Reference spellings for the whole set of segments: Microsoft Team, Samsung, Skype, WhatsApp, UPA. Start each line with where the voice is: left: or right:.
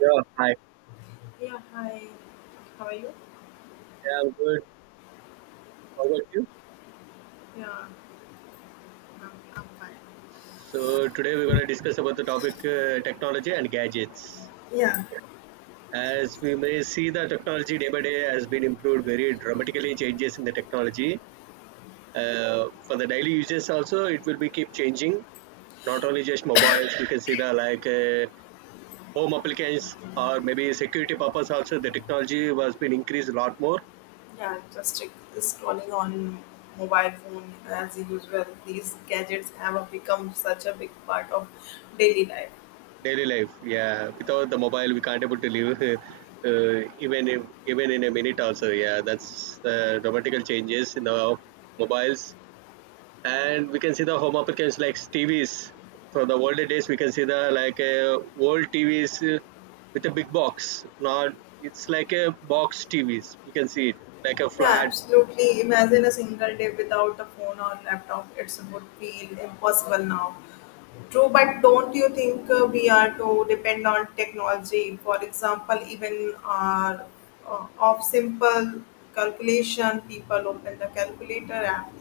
right: Yeah, hi.
left: Yeah, hi. How are you?
right: Yeah, I'm good. How about you?
left: Yeah, I'm, I'm fine.
right: So today we're going to discuss about the topic technology and gadgets.
left: Yeah,
right: As we may see, the technology day by day has been improved very dramatically. Changes in the technology for the daily uses also it will be keep changing. Not only just mobiles, we can see the like home applications or maybe security purpose also. The technology was been increased a lot more.
left: Yeah, just check scrolling on mobile phone as usual. These gadgets have become such a big part of daily life.
right: Daily life, yeah. Without the mobile, we can't able to live. Even if, even in a minute also, yeah. That's the dramatical changes in our mobiles, and we can see the home applications like TVs. From the older days, we can see the like old TVs with a big box. Now it's like a box TVs. We can see it like a
left: Yeah,
right: flat.
left: absolutely. Imagine a single day without a phone or laptop. It would feel impossible now. True, but don't you think we are to depend on technology? For example, even of simple calculation, people open the calculator app.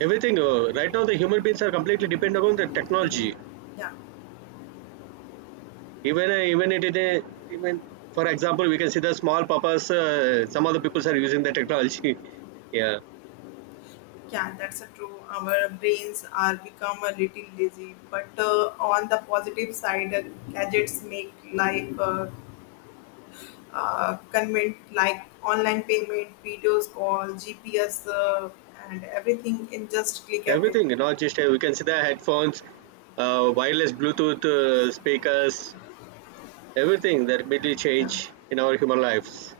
right: Everything right now, the human beings are completely dependent on the technology
left: Yeah,
right: even even it, it even for example we can see the small purpose some of the people are using the technology yeah,
left: yeah, that's a true. Our brains are become a little lazy, but on the positive side, gadgets make life convenient, like online payment, videos call, GPS, and everything in just click away.
right: everything not just, we can see the headphones wireless bluetooth speakers, everything that really
left: Yeah.
right: change in our human lives.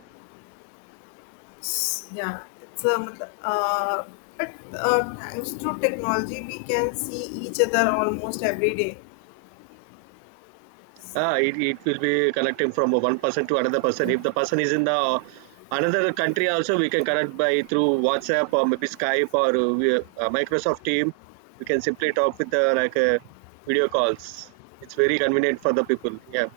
left: Yeah, it's a matlab, but thanks to technology, we can see each other almost every day.
right: Ah, it will be connecting from one person to another person.
left: Yeah,
right: If the person is in the another country, also we can connect by through WhatsApp or maybe Skype or Microsoft Team. We can simply talk with the like video calls. It's very convenient for the people. Yeah,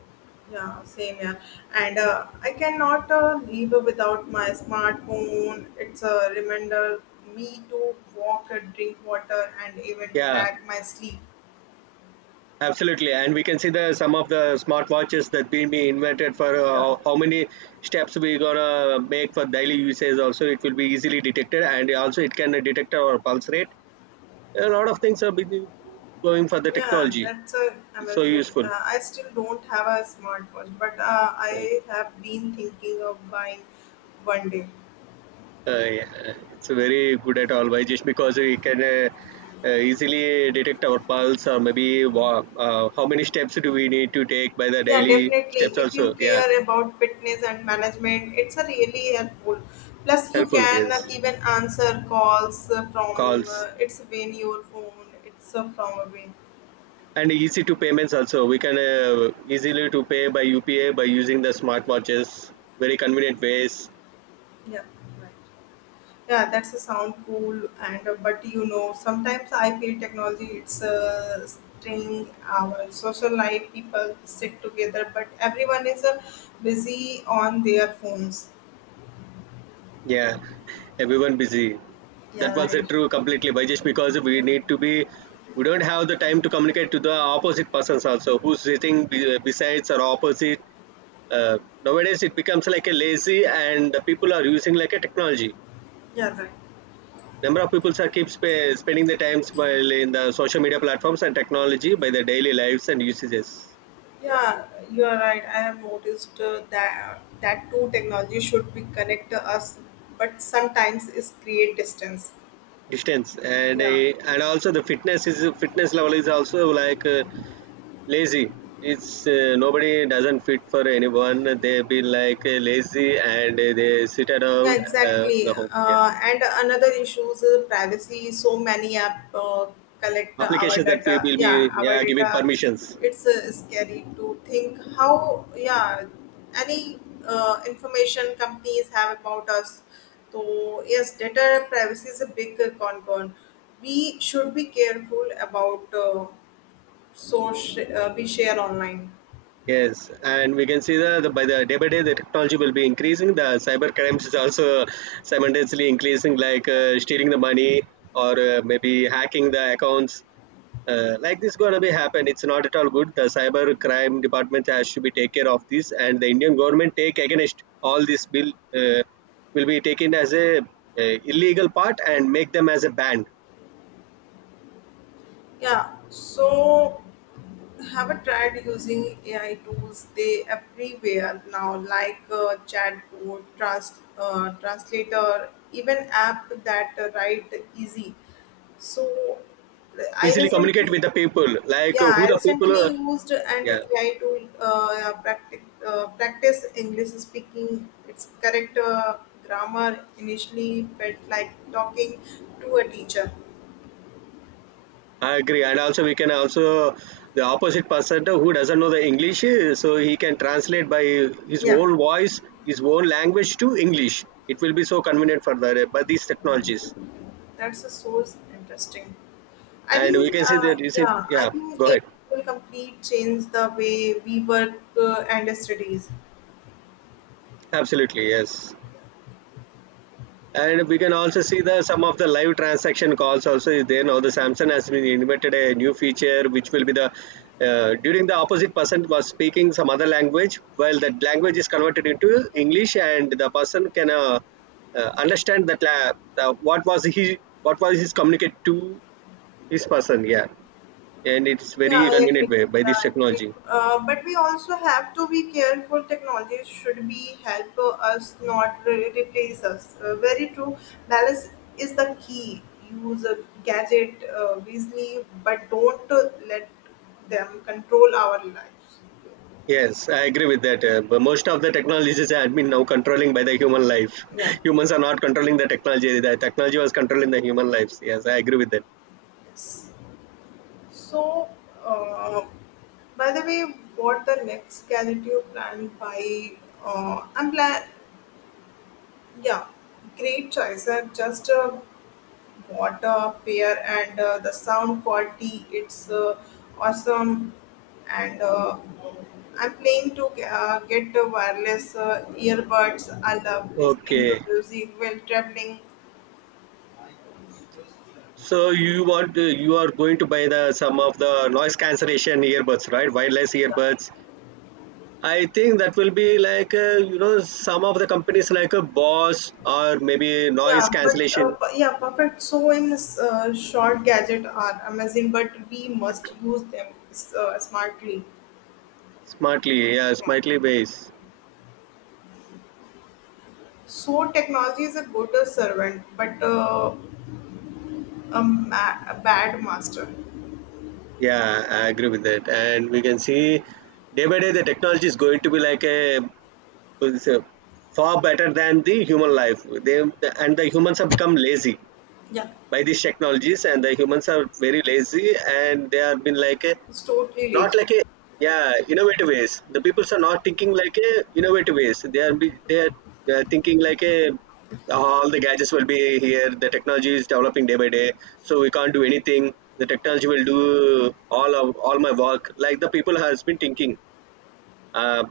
left: yeah, same, and I cannot live without my smartphone. It's a reminder me to walk, drink water, and even
right: yeah,
left: track my sleep.
right: absolutely. And we can see the some of the smartwatches that been be invented for uh,
left: Yeah,
right: how how many steps we gonna make for daily usage. Also, it will be easily detected, and also it can detect our pulse rate, a lot of things are being going for the
left: yeah
right: technology.
left: that's
right: It's so
left: amazing.
right: useful.
left: I still don't have a smartwatch, but
right: Uh,
left: I have been thinking of buying one day.
right: yeah, it's very good at all, by just because we can easily detect our pulse or maybe how many steps do we need to take by the
left: Yeah,
right: daily steps
left: definitely. If you
right: also. Yeah,
left: care about fitness and management, it's a really helpful. Plus, you
right: helpful.
left: can
right: Yes,
left: even answer calls uh, from
right: calls
left: uh, it's when your phone. It's from away.
right: and easy to payments also. We can easily to pay by UPA by using the smartwatches. Very convenient ways.
left: Yeah, right. Yeah, that's a sound cool. And but you know, sometimes I feel technology it's string our social life. People sit together, but everyone is busy on their phones.
right: Yeah, everyone busy. That
left: Yeah,
right: was
left: right.
right: true completely, by just because
left: Yeah,
right: we need to be, we don't have the time to communicate to the opposite persons also who's sitting besides or opposite. Uh, Nowadays, it becomes like a lazy, and the people are using like a technology.
left: yeah, right.
right: Number of people are keep spending the times while in the social media platforms and technology by their daily lives and usages. Yeah,
left: Yeah, you are right. I have noticed that too. Technology should be connect us, but sometimes it create distance.
right: distance and
left: Yeah.
right: uh, and also the fitness is fitness level is also like. Lazy, it's nobody doesn't fit for anyone, they be like lazy and they sit
left: Yeah,
right: around
left: exactly.
right: the home, yeah,
left: And another issue is privacy. So many app collect our
right: applications that we
left: data.
right: will
left: Yeah,
right: be,
left: our
right: yeah, giving
left: data.
right: permissions.
left: It's scary to think how. Yeah, any information companies have about us. So yes, data privacy is a big concern. We should be careful about so we share online.
right: Yes, and we can see that the, by the day by day the technology will be increasing. The cyber crimes is also simultaneously increasing, like stealing the money or maybe hacking the accounts. Like this gonna be happen. It's not at all good. The cyber crime department has to be take care of this, and the Indian government take against all this bill uh, will be taken as a illegal part and make them as a ban.
left: Yeah. So haven't tried using AI tools. They everywhere now, like uh, chatbot, translator, even app that write easy. So I
right: Easily communicate
left: recently,
right: with the people, like
left: yeah,
right: who
left: I
right: the people.
left: recently used an
right: Yeah,
left: AI tool practice practice English speaking. Its correct grammar initially felt like talking to a teacher.
right: I agree, and also we can also the opposite person who doesn't know the English, eh, so he can translate by his
left: Yeah,
right: own voice, his own language to English. It will be so convenient for the by these technologies,
left: that's a source interesting.
right: and we can see that is it.
left: I
right: Yeah,
left: think
right: go
left: it
right: ahead.
left: will completely change the way we work and studies.
right: Absolutely, yes, and we can also see the some of the live transaction calls also is there, now the Samsung has been invented a new feature which will be the during the opposite person was speaking some other language, well that language is converted into English and the person can understand that what was he, what was his communicate to his person, yeah, and it's
left: Yeah,
right: very
left: I agree.
right: convenient way by
left: Yeah,
right: this
left: I agree.
right: technology.
left: But we also have to be careful. Technology should be help us, not replace us. Very true. Balance is the key. Use a gadget wisely, but don't let them control our lives.
right: Yes, I agree with that. But most of the technologies have been now controlling by the human life. Humans are not controlling the technology. The technology was controlling the human lives. Yes, I agree with that.
left: So, uh, by the way, what the next gadget you plan by? I'm plan. Yeah, great choice. I just bought a pair, and the sound quality it's awesome. And I'm planning to get the wireless earbuds. I love listening to
right: Okay,
left: music while traveling.
right: so you want to, you are going to buy the some of the noise cancellation earbuds, right? Wireless
left: Yeah.
right: earbuds. I think that will be like you know some of the companies like a Boss or maybe noise
left: Yeah, but uh,
right: cancellation,
left: p- yeah, perfect. So in this short gadget are amazing, but we must use them smartly.
right: smartly, yeah,
left: Yeah.
right: smartly based.
left: So technology is a good servant, but a bad master.
right: Yeah, I agree with that. And we can see day by day the technology is going to be like a, it's a far better than the human life. They and the humans have become lazy
left: Yeah,
right: by these technologies, and the humans are very lazy, and they have been like a,
left: it's totally
right: not
left: lazy.
right: like a, yeah innovative ways, the peoples are not thinking like a innovative ways, they are thinking like a, all the gadgets will be here, the technology is developing day by day, so we can't do anything, the technology will do all of all my work, like the people has been thinking. uh,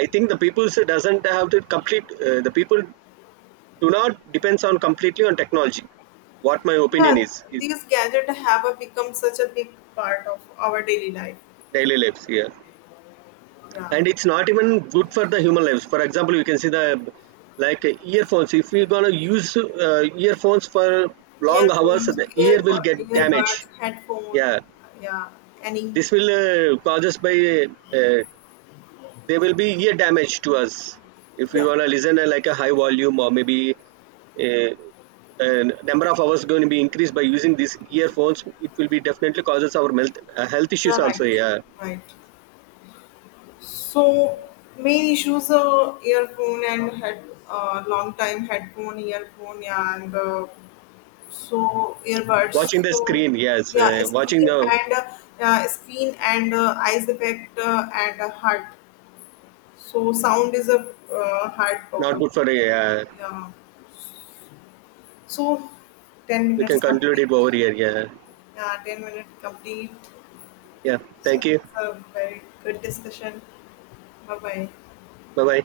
right: I think the people doesn't have the complete, the people do not depends on completely on technology, what my
left: Yeah,
right: opinion is
left: these gadgets have become such a big part of our daily life.
right: daily lives here,
left: Yeah,
right: and it's not even good for the human lives, for example you can see the like earphones, if we're going to use earphones for long hours the ear will get damaged.
left: earbuds, headphones.
right: Yeah,
left: Yeah, any.
right: this will cause us by there will be ear damage to us if we
left: Yeah,
right: want to listen at like a high volume or maybe uh, a number of hours going to be increased by using these earphones, it will be definitely causes our health, health
left: yeah,
right: issues
left: right,
right: also, yeah,
left: right. So main issues are earphone and head long time headphone, earphone, and
right: watching
left: earbuds.
right: the
left: So
right: screen, yes,
left: yeah,
right: watching
left: screen
right: the,
left: and uh, yeah, screen and eyes effect and heart. So sound is a heart
right: not
left: problem.
right: good for a, yeah.
left: Yeah. So ten
right: We can
left: minutes
right: conclude
left: complete.
right: it over here. Yeah.
left: Yeah, 10 minutes complete.
right: Yeah.
left: So it's
right: Thank you.
left: a very good discussion. Bye bye.
right: Bye bye.